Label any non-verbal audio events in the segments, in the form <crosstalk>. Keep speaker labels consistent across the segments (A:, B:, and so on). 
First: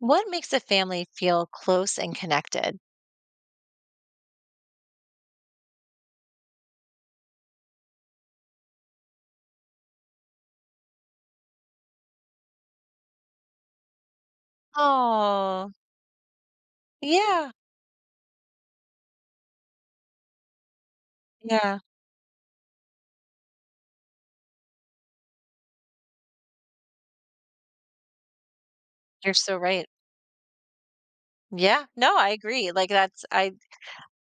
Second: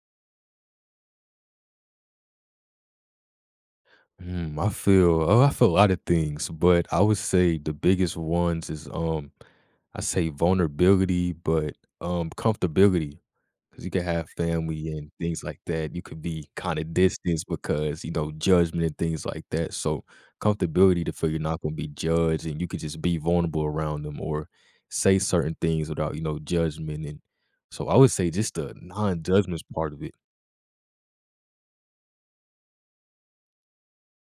A: What makes a family feel close and connected?
B: Hmm, I feel oh, I feel a lot of things, but I would say the biggest ones is I say vulnerability, but comfortability, because you can have family and things like
A: Oh,
B: that. You could be kind of distanced
A: yeah.
B: because judgment and things like that. So comfortability, to feel you're not going
A: Yeah.
B: to be judged and you could just be vulnerable around them or say certain things without judgment. And so I would say just the
A: You're so
B: non-judgment
A: right.
B: part of it.
A: Yeah. No, I agree. Like that's I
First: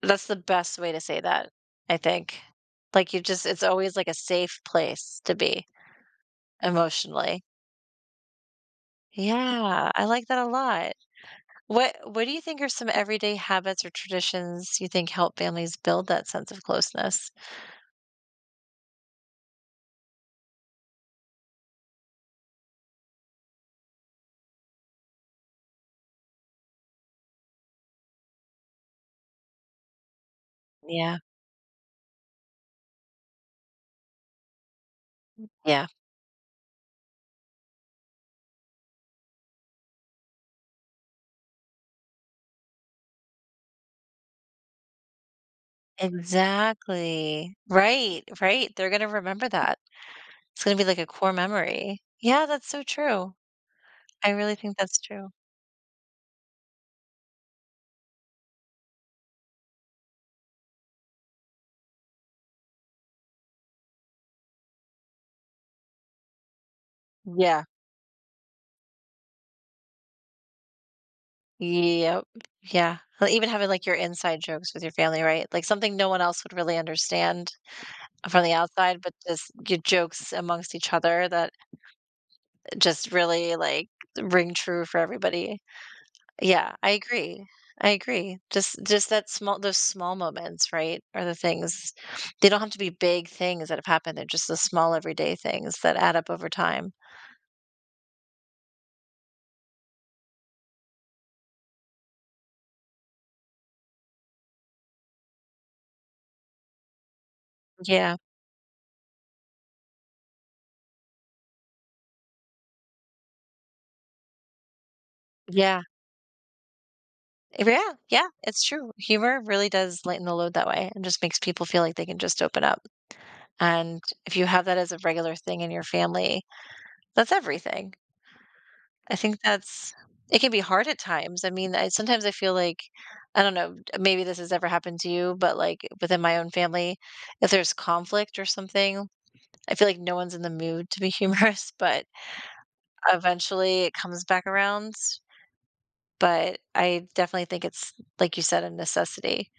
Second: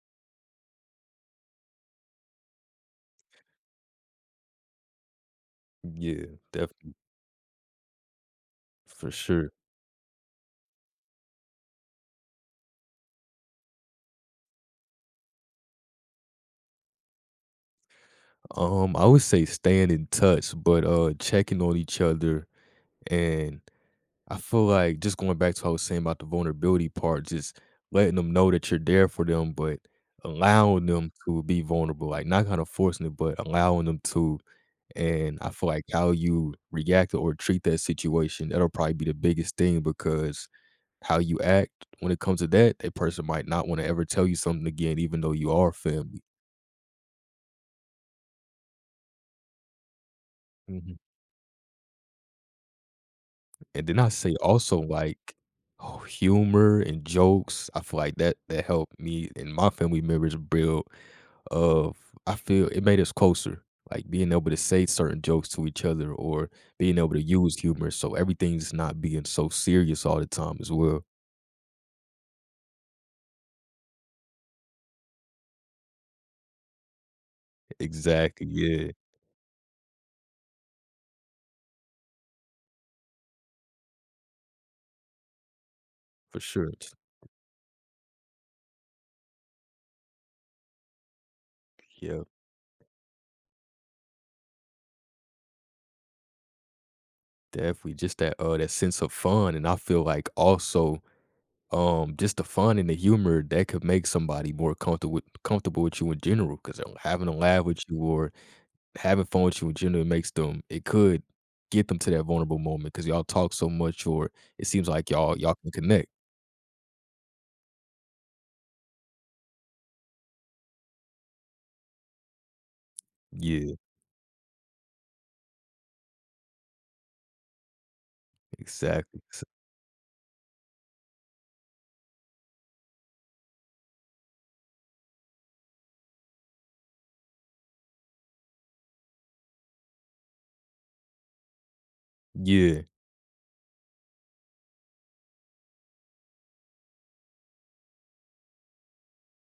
A: that's the best way to say that, I think. Like you just it's always like a safe place to be
B: Yeah, definitely,
A: emotionally.
B: for sure.
A: Yeah, I like that a lot. What do you think are some everyday habits or traditions you think help families build that sense of closeness?
B: I would say staying in touch, but, checking on each other, and I feel like just going back to what I was saying about the vulnerability part, just letting them know that you're there for them, but allowing them
A: Yeah.
B: to be vulnerable, like, not kinda forcing it, but allowing them to, and I feel like
A: Yeah.
B: how you react or treat that situation, that'll probably be the biggest thing because how you act when it comes to that, that person might not wanna ever tell you something again even though you are family.
A: Exactly. Right, right. They're going to remember that. It's gonna be like
B: Mhm.
A: a core memory. Yeah, that's so true.
B: And then I
A: I
B: say
A: really think
B: also
A: that's true.
B: like oh, humor and jokes. I feel like that helped me and my family members build of I feel it made us closer. Like being able to say certain jokes to each other or being able to use
A: Yeah.
B: humor so everything's not being so serious all the time as well.
A: Yep. Yeah. Well, even having, like, your inside jokes with your family, right? Like, something no one else would really understand from
B: Exactly.
A: the
B: Yeah.
A: outside, but just your jokes amongst each other that just really, like, ring true for everybody.
B: For sure.
A: Yeah, I agree. I agree. Just that small those small moments, right, are the things
B: Yeah.
A: they don't have to be big things that have happened, they're just the small everyday things that add up over time.
B: Definitely just that that sense of fun. And I feel like also just the fun and the humor that could make somebody more comfortable with you in general. Because having a laugh with you
A: Yeah.
B: or having fun with you in general makes them it could get them to that vulnerable moment because 'cause y'all talk so much or it seems like y'all can
A: Yeah.
B: connect.
A: Yeah, yeah, it's true. Humor really does lighten the load that way and just makes people feel like they can just open up.
B: Yeah,
A: And if you have that as a regular thing in your family, that's everything. I
B: exactly.
A: think that's it can be hard at times. I mean, I sometimes I feel like I don't know, maybe this has ever happened to you, but like within my own family, if there's conflict or something, I feel like no one's in the mood to be humorous, <laughs> but
B: Yeah.
A: eventually it comes back around. But I definitely think it's like you said, a necessity.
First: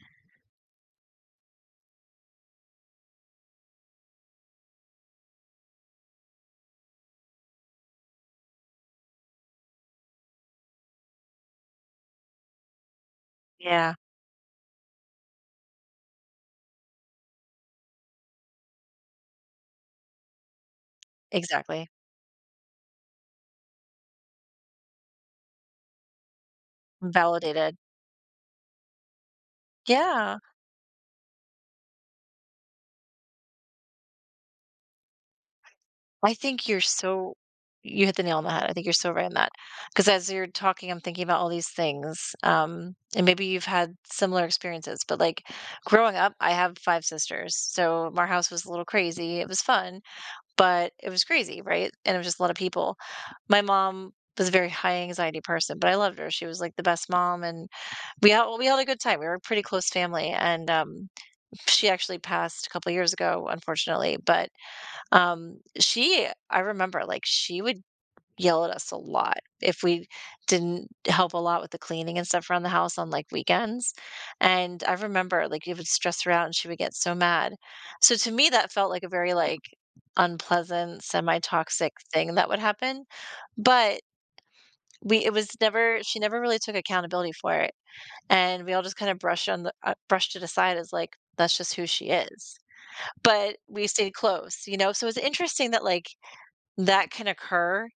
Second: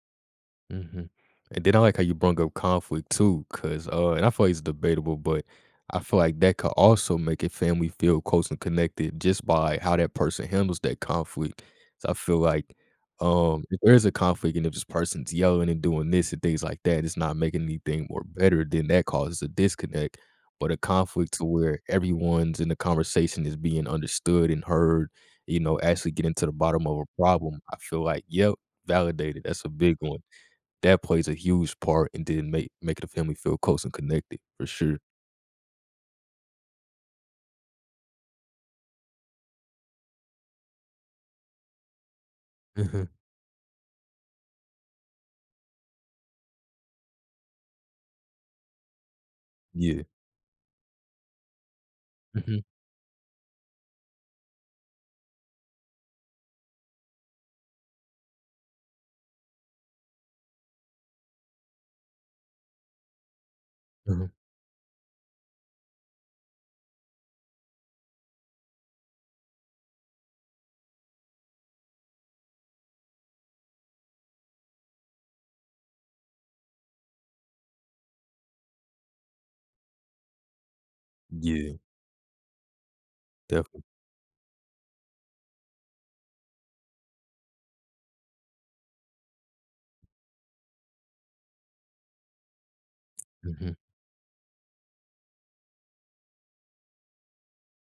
B: Mhm. And then I like how you brought up conflict too, cause and I feel like it's debatable, but I feel like that could also make a family feel close and connected just by how that person handles that conflict. So I feel like if
A: Yeah,
B: there is a conflict and if this person's yelling and doing this and things like that, it's not making anything more better. Then that causes a disconnect. But a conflict to where
A: exactly.
B: everyone's in the conversation is being understood and heard, you know, actually getting to the bottom of a problem.
A: Validated.
B: I feel like, yep, validated. That's a big one
A: Yeah.
B: that plays a huge part and then make making the family feel close and connected for sure.
A: I think you hit the nail on the head. I think you're so right on that. Because as you're talking, I'm thinking about all these things. Um,
B: Mhm.
A: and maybe you've had similar experiences, but, like, growing up, I have 5 sisters, so our house was a little crazy. It was fun,
B: Yeah.
A: but it was crazy, right? And it was just a lot of
B: Mhm.
A: people. My mom was a very high anxiety person, but I loved her. She was, like, the best mom, and we had a good time. We were a pretty close family, and, she actually passed a couple years ago, unfortunately,
B: Mhm.
A: but she I remember, like, she would yell at us a lot if we didn't help a lot with the cleaning and stuff around the house on, like, weekends, and I remember, like, it would stress her out and she would get so mad. So to me, that felt like a very, like, unpleasant,
B: Yeah,
A: semi-toxic thing that would happen,
B: definitely.
A: but we it was never she never really took accountability for it, and we all just kinda brushed on the brushed it aside as, like, that's just who she is, but
B: Mhm.
A: we stayed close, you know? So it's interesting that, like, that can occur.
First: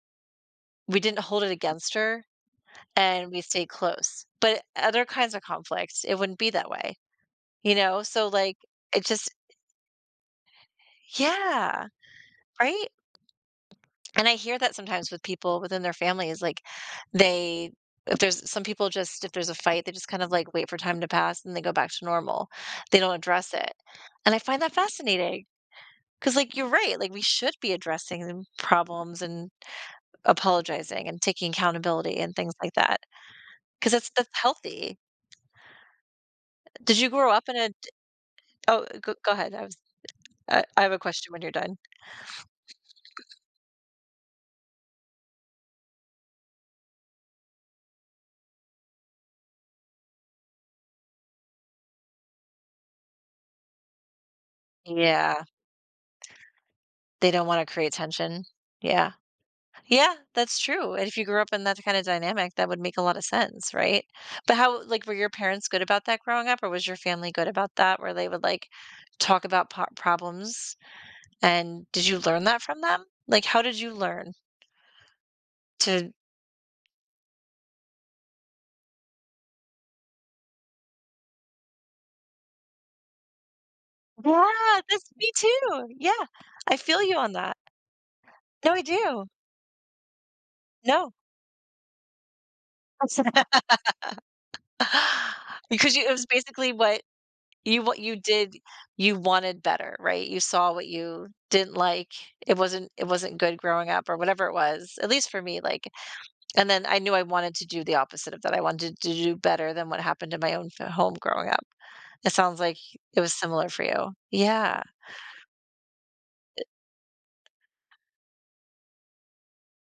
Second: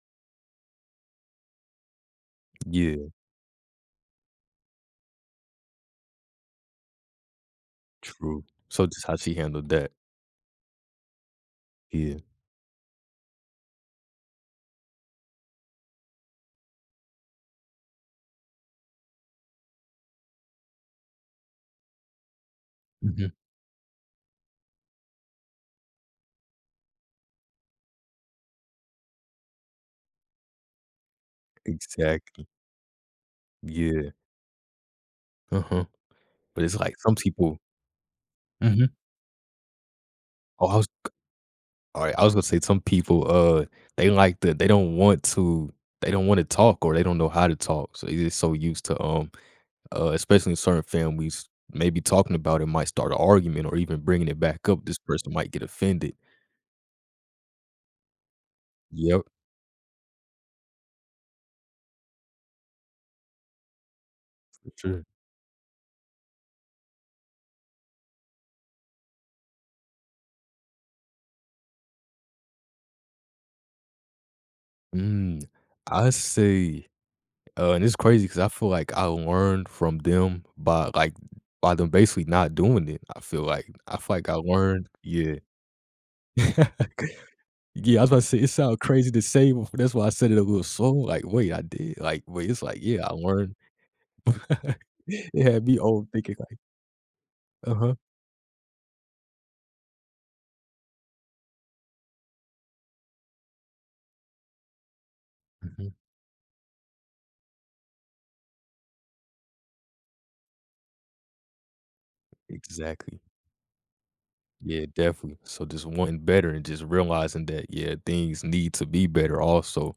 A: We didn't hold it against her
B: Yeah,
A: and we stayed close. But other kinds of conflicts, it wouldn't be that way, you know? So,
B: true.
A: like,
B: So
A: it
B: just how
A: just,
B: she handled that.
A: yeah,
B: Yeah.
A: right. And I hear that sometimes with people within their families, like, they, if there's some people just, if there's a fight, they just kind of like wait for time to pass and they go back to normal. They don't
B: Mhm.
A: address it. And I find that fascinating because, like, you're right. Like, we should be addressing problems and apologizing and taking accountability and
B: Exactly.
A: things like that. 'Cause that's
B: Yeah.
A: that's healthy.
B: Uh-huh. But it's like
A: Did you
B: some
A: grow up in
B: people
A: a? Oh,
B: Mhm.
A: go ahead. I was I
B: oh, I
A: I
B: was
A: have a question when you're done.
B: alright, I was gonna say some people, they like the they don't want to they don't wanna talk or they don't know how to talk, so they just so used to, especially in certain families, maybe talking about it might start an argument or even bringing it back up. This person
A: Yeah.
B: might get offended.
A: They don't wanna create tension. Yeah.
B: Yep,
A: Yeah, that's true, and if you grew up in that kinda dynamic, that would make a lot of sense, right? But
B: for
A: how
B: sure.
A: like, were your parents good about that growing up, or was your family good about that, where they would, like, talk about po problems? And did you learn that from them? Like, how did you learn
B: Mm, I
A: to?
B: say, and it's crazy because I feel like I learned from them by like by them basically not doing it. I feel like I
A: Yeah,
B: learned.
A: that's me
B: Yeah,
A: too. Yeah,
B: <laughs>
A: I feel you on that.
B: yeah. I was about to say it
A: No,
B: sounds
A: I
B: crazy to
A: do.
B: say, but that's why I said it a little slow.
A: No.
B: Like, wait, I did. Like, wait, it's like yeah, I learned.
A: <laughs>
B: <laughs> it had me
A: Because you
B: old
A: it was
B: thinking like,
A: basically
B: uh huh.
A: what you did you wanted better, right? You saw what you didn't like. It wasn't good growing up or whatever it was, at least for me, like and then I knew I wanted to do the opposite of that. I wanted to do better than what happened in my own f home growing up. It sounds like
B: Exactly.
A: it was similar for you. Yeah,
B: Yeah, definitely. So just wanting better and just realizing that, yeah, things need to be better also.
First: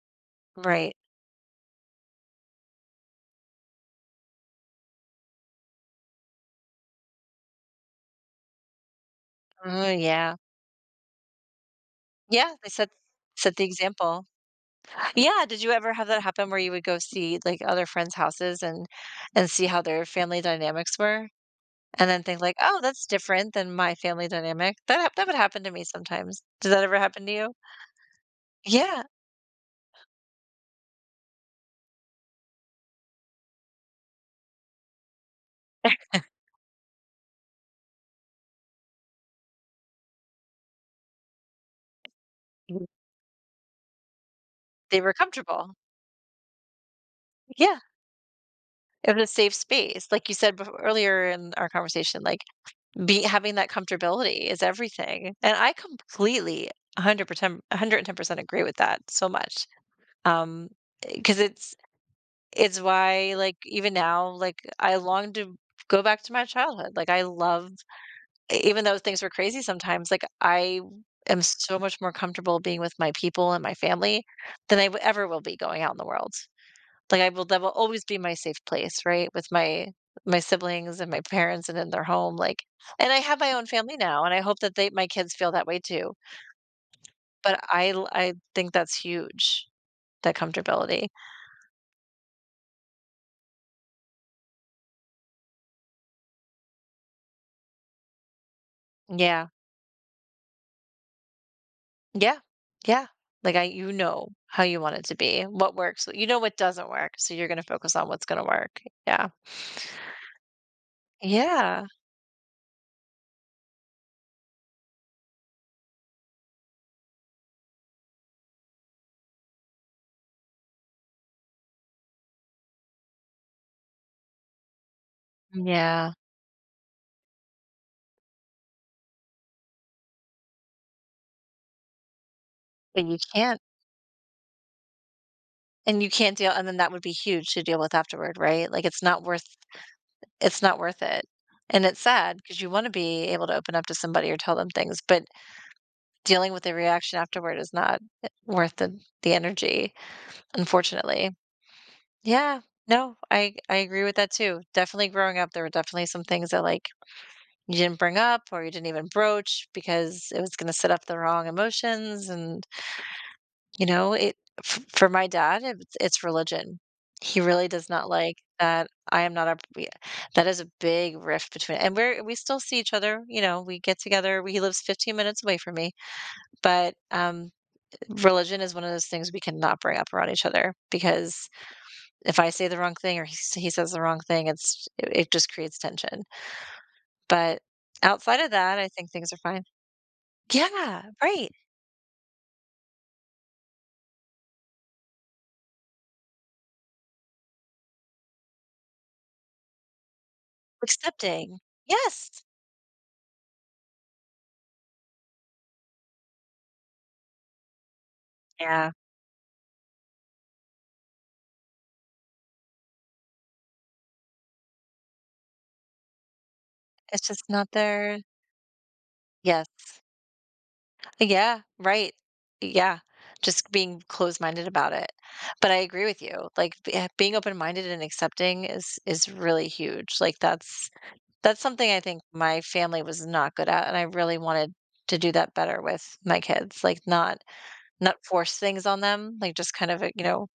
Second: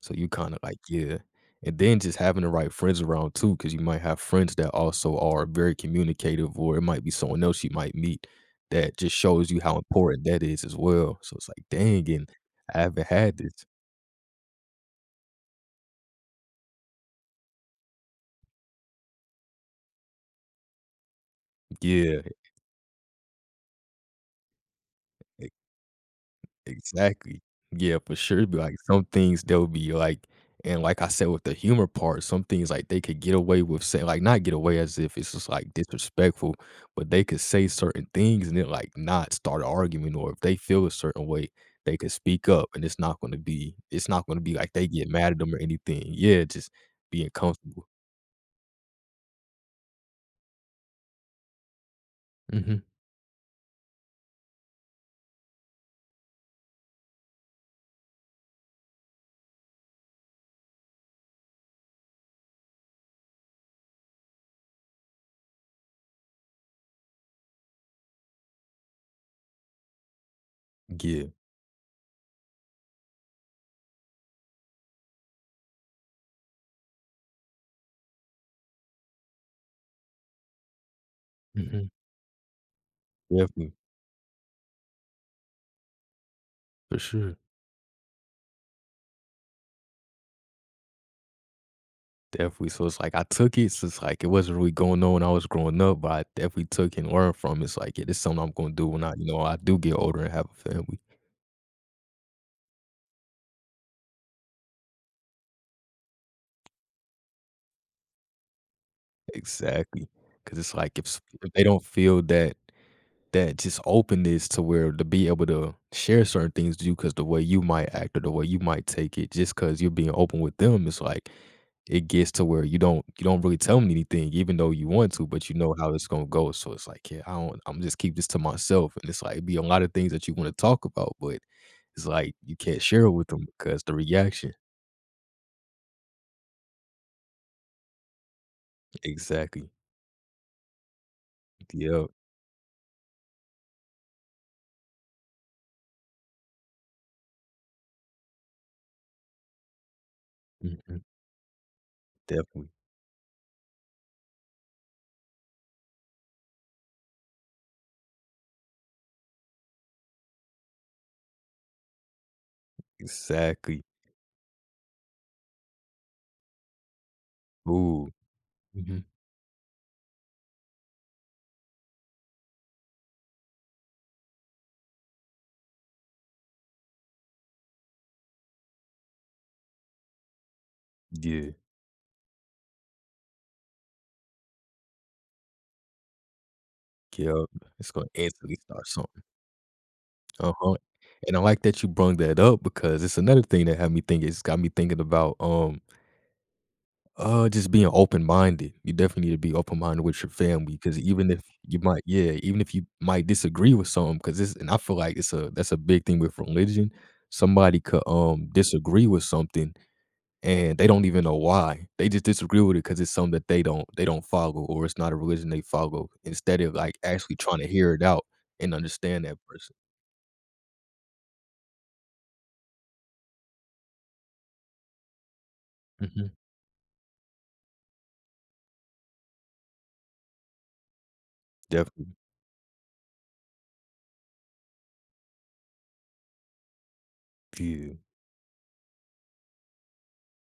B: So you kind of like,
A: right.
B: yeah. And then just having the right friends around too, because you might have friends that also are very communicative, or it might be someone else you might meet that just shows you how
A: Oh,
B: important
A: yeah.
B: that is as well. So it's like, dang, and
A: Yeah, they
B: I
A: set
B: haven't had this.
A: set the example. Yeah, did you ever have that happen where you would go see, like, other friends' houses and see how their family dynamics were? And
B: Yeah.
A: then think like, "Oh, that's different than my family dynamic." That would happen to me sometimes. Did that ever happen to
B: Exactly.
A: you?
B: Yeah, for sure. it be like
A: Yeah.
B: some things they'll be like, and like I said with the humor part, some things like they could get away with saying, like not get away as if it's just like disrespectful, but they could say certain things and then like not start an argument, or if they feel a certain way, they could speak up,
A: Mhm.
B: and it's not going to be like they
A: They
B: get
A: were
B: mad at them or
A: comfortable.
B: anything. Yeah, just being
A: Yeah.
B: comfortable.
A: It was a safe space. Like you said befo earlier in our conversation, like,
B: Hmm.
A: be having that comfortability is everything, and I completely 100%, 110% agree with that so much. Um, because it's why, like, even now, like, I long to go back to my childhood. Like, I love e even though things were crazy sometimes, like, I
B: Yeah,
A: am so much more comfortable being with my people and my family than I w ever will be going out in the world. Like, I will that will always be my safe place, right, with my siblings and my parents and
B: hmm,
A: in their home, like and I have my own
B: definitely
A: family now, and I hope that they my kids feel that way too,
B: for sure.
A: but I think that's huge, that comfortability.
B: Definitely. So it's like I took it. So it's like it wasn't really going on when I was growing up, but I definitely took and learned from it. It's like, yeah, this is something I'm going to do when I, you know,
A: Yeah.
B: I do get older and have a family.
A: Yeah. Yeah. Like I you know how you want it to be, what works. You know what doesn't work, so you're gonna focus on what's gonna work. Yeah.
B: Exactly. Because it's like if, if they don't
A: Yeah.
B: feel that, that just openness to where to be able to share certain things with you because the way you might act or the way you might take it, just because you're being open with them, it's like It gets to where you don't really tell me anything even though you want to, but you know how it's
A: Yeah.
B: gonna go, so it's like, "Yeah, I don't am just keep this to myself," and it's like, be a lot of things that you wanna talk about, but it's like you can't share
A: But
B: it
A: you
B: with them
A: can't
B: because the reaction
A: and you can't deal and then that would be huge to deal with afterward, right? Like
B: Exactly.
A: it's not worth it. And it's
B: Yep.
A: sad because you wanna be able to open up to somebody or tell them things, but dealing with the reaction afterward is not worth the energy,
B: Mhm.
A: unfortunately. Yeah.
B: Definitely.
A: No, I agree with that too. Definitely growing up, there were definitely some things that like you didn't bring up or you didn't even broach because it was going to set up the wrong emotions and
B: Exactly.
A: you know it for my dad it's religion. He really does not
B: Ooh.
A: like that
B: Mhm.
A: I am not that is a big rift between and we still see each other. You know, we get together. He lives 15 minutes away from me, but religion is one of those things we cannot bring up around each other because
B: Yeah.
A: if I say the wrong thing or he says the wrong thing it just creates tension,
B: Yep.
A: but
B: It's gonna
A: outside of
B: instantly
A: that
B: start
A: I think
B: something.
A: things are fine.
B: Uh-huh.
A: Yeah,
B: And I
A: right.
B: like that you brung that up because it's another thing that had me think it's got me thinking about, just being open-minded. You definitely need to be open-minded with your family because even if
A: Accepting.
B: you might yeah,
A: Yes.
B: even if you might disagree with something, because this, and I feel like it's a that's a big thing with religion. Somebody could,
A: Yeah.
B: disagree with something and they don't even know why. They just disagree with it because it's something that they don't follow, or it's not a religion they follow, instead of, like,
A: It's
B: actually
A: just
B: trying to
A: not
B: hear it
A: their
B: out and understand that
A: Yes.
B: person.
A: Yeah, right. Yeah. Just being closed-minded about it. But I agree with
B: Mhm.
A: you. Like, being open-minded and accepting is really huge. Like, that's something I
B: Definitely.
A: think my family was not good at, and I really wanted to do that better with my kids. Like,
B: Yeah.
A: not force things on them, like, just kind of, you know.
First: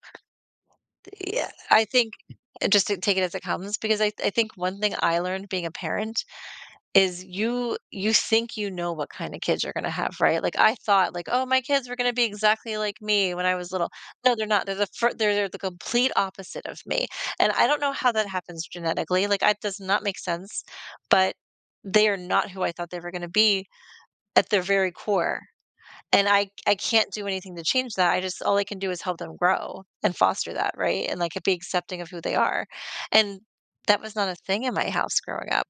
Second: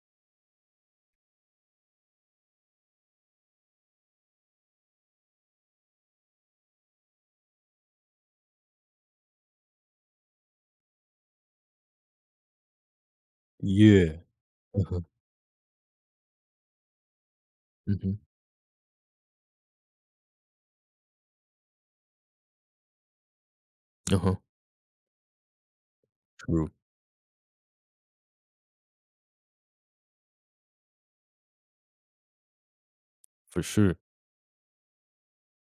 A: Yeah, I think just to take it as it comes because I think one thing I learned being a parent is you think you know what kind of kids you're gonna have, right? Like, I thought, like, "Oh, my kids were gonna be exactly like me when I was little."
B: Yeah.
A: No, they're not.
B: Uh-huh.
A: They're the complete opposite of me, and I don't know how
B: Mhm.
A: that happens genetically, like, it does not make sense, but they are not who I thought they were gonna be
B: Uh-huh.
A: at their very core, and I
B: True.
A: I can't do anything to change that. I just all I can do is help them grow and foster that, right? And, like, be accepting of who they are, and
B: For sure.
A: that was not a thing in my house growing up.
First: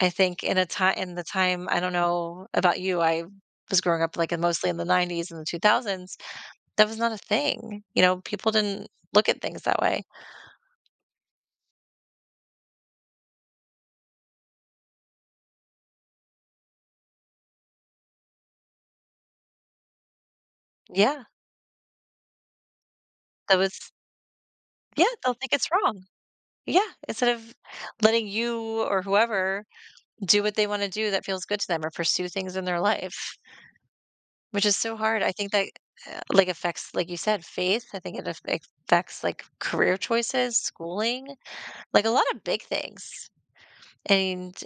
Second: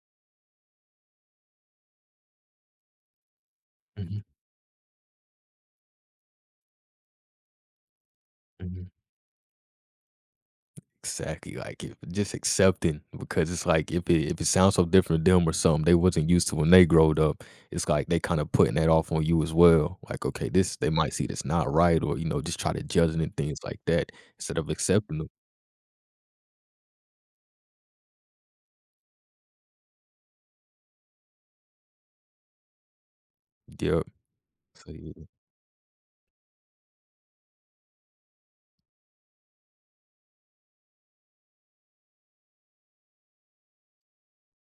A: I think in the time I don't know about you, I was growing up,
B: Mhm.
A: like, in mostly in the '90s and the 2000s, that was not a thing, you know, people
B: Mhm.
A: didn't look at things that way.
B: Exactly, like, if just accepting because it's like if it sounds so different to them or something they wasn't used to when they growed up, it's like they kinda putting that off on you as well. Like, okay, this they might
A: Yeah,
B: see that's not right, or, you know, just try to judge it and
A: that
B: things like
A: was
B: that instead of
A: yeah,
B: accepting them.
A: they'll think it's wrong. Yeah, instead of letting you or whoever do what they wanna do that feels good to them or pursue things in their life,
B: Yep.
A: which is
B: So,
A: so hard.
B: yeah,
A: I think that, like, affects, like you said, faith. I think it affec affects, like, career choices, schooling, like, a lot of big things, and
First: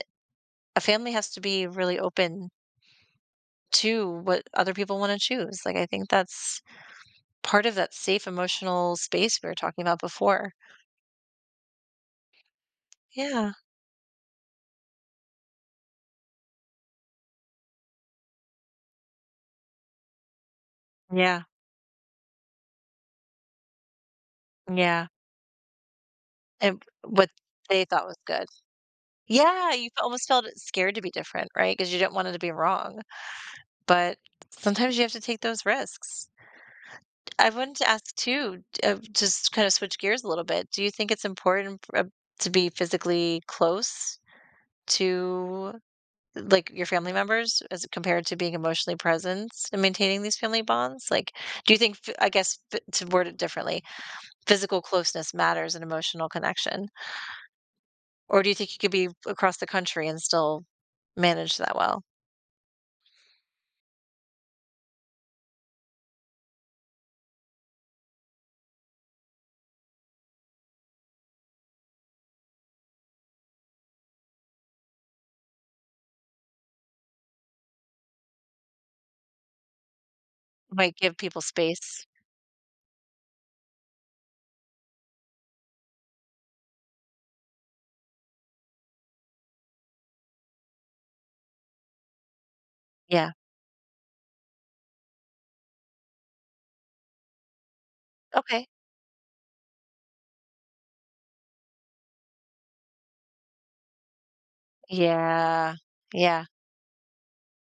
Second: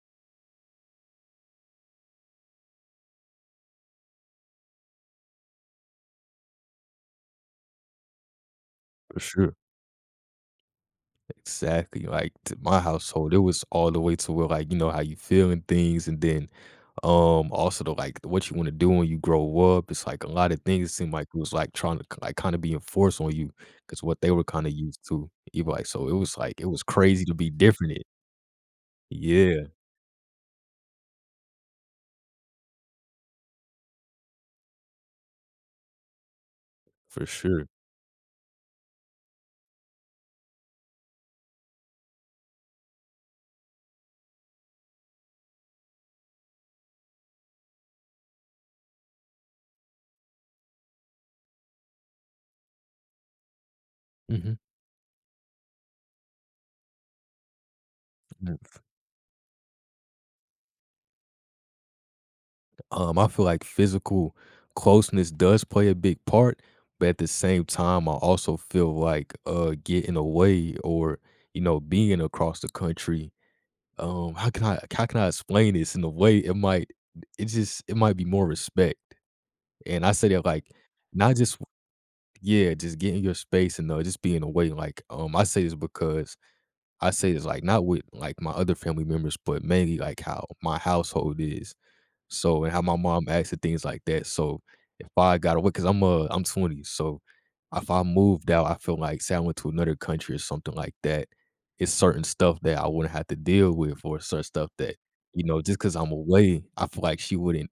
A: a family has to be really open to what other people want to choose. Like, I think that's part of that safe emotional
B: for
A: space we were
B: sure.
A: talking about before.
B: Exactly, like, to my household, it
A: Yeah.
B: was all the way to where, like, you know, how you feel and things, and then also though, like what you want to do when you grow up, it's like a lot of things seem like it
A: Yeah.
B: was like trying to like kind of be enforced on you because what they were kind of used
A: Yeah.
B: to. You like, so it was like it
A: And
B: was crazy
A: what
B: to be
A: they
B: different.
A: thought
B: It
A: was good.
B: yeah,
A: Yeah. You almost felt scared to be different, right? Because you didn't want it to be wrong. But sometimes you have to take those risks.
B: for
A: I
B: sure.
A: wanted to ask too, just kind of switch gears a little bit. Do you think it's important to be physically close to like, your family members as compared to being emotionally present and maintaining these family bonds? Like, do you think f I guess f to word it differently,
B: Hmm.
A: physical closeness matters in emotional connection? Or do you think you could be across the country and still manage that well?
B: I feel like physical closeness does play a big part, but at the same time, I also feel like getting away or you know being across the country. How can I explain this in a way it might it just it might be more respect. And I say that, like,
A: Might give
B: not
A: people
B: just
A: space?
B: yeah, just getting your space and, just being away, like, I say this because I say this, like, not with, like, my other family members, but mainly, like, how my household is. So and how my mom
A: Yeah.
B: acts and things like that. So if I got away, because 'cause I'm 20, so if I moved out,
A: Okay.
B: I feel like, say I went to another country or something like that, it's certain stuff that I wouldn't have to deal with or certain stuff that, you know,
A: Yeah.
B: just because 'cause I'm
A: Yeah.
B: away, I feel like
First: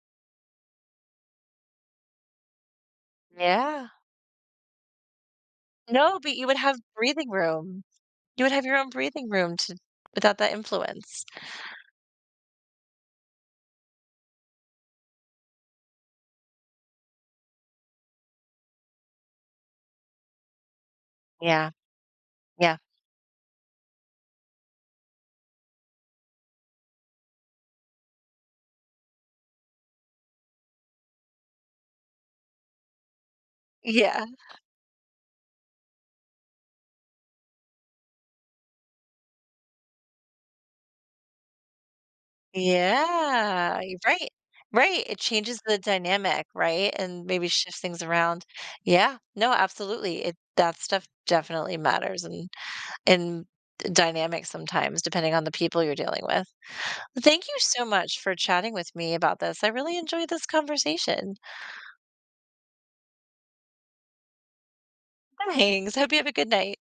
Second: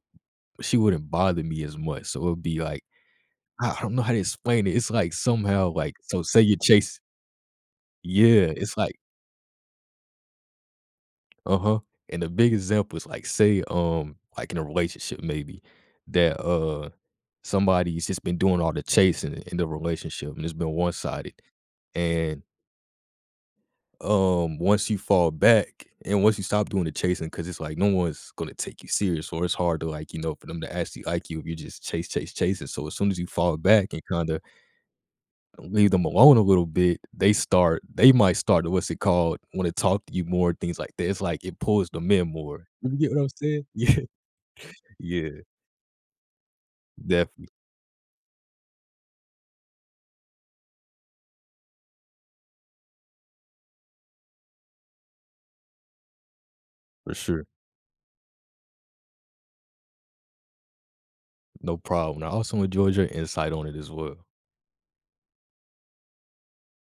B: she wouldn't bother me as much. So it would be like I
A: Yeah.
B: don't know how to explain it. It's like somehow, like,
A: No,
B: so
A: but
B: say
A: you would
B: you
A: have
B: chase
A: breathing room. You would
B: yeah,
A: have your
B: it's
A: own
B: like
A: breathing room to without that influence.
B: uh-huh, and the big example is like, say, like in a relationship maybe that, somebody's just been doing all the chasing in the relationship and it's been one-sided,
A: Yeah.
B: and,
A: Yeah.
B: once you fall back and once you stop doing the chasing because it's like no one's gonna take you serious or it's hard to, like, you know, for them to actually like you if you just chase, chase, chasing, so as soon as you fall back and
A: Yeah.
B: kinda leave them alone a little bit, they might start to what's it called, wanna talk to you more, things like that. It's like it pulls them in more. You get what I'm saying? <laughs>
A: Yeah, y
B: Yeah,
A: right, right, it
B: yeah,
A: changes the dynamic, right, and maybe
B: definitely,
A: shifts things around. Yeah, no, absolutely, it that stuff definitely matters and in dynamics sometimes depending on the people you're dealing with.
B: for sure.
A: Thank you so much for chatting with me about this, I really enjoyed this conversation.
B: No problem. I also enjoyed your insight on it as well.
A: Thanks, hope you have a good night.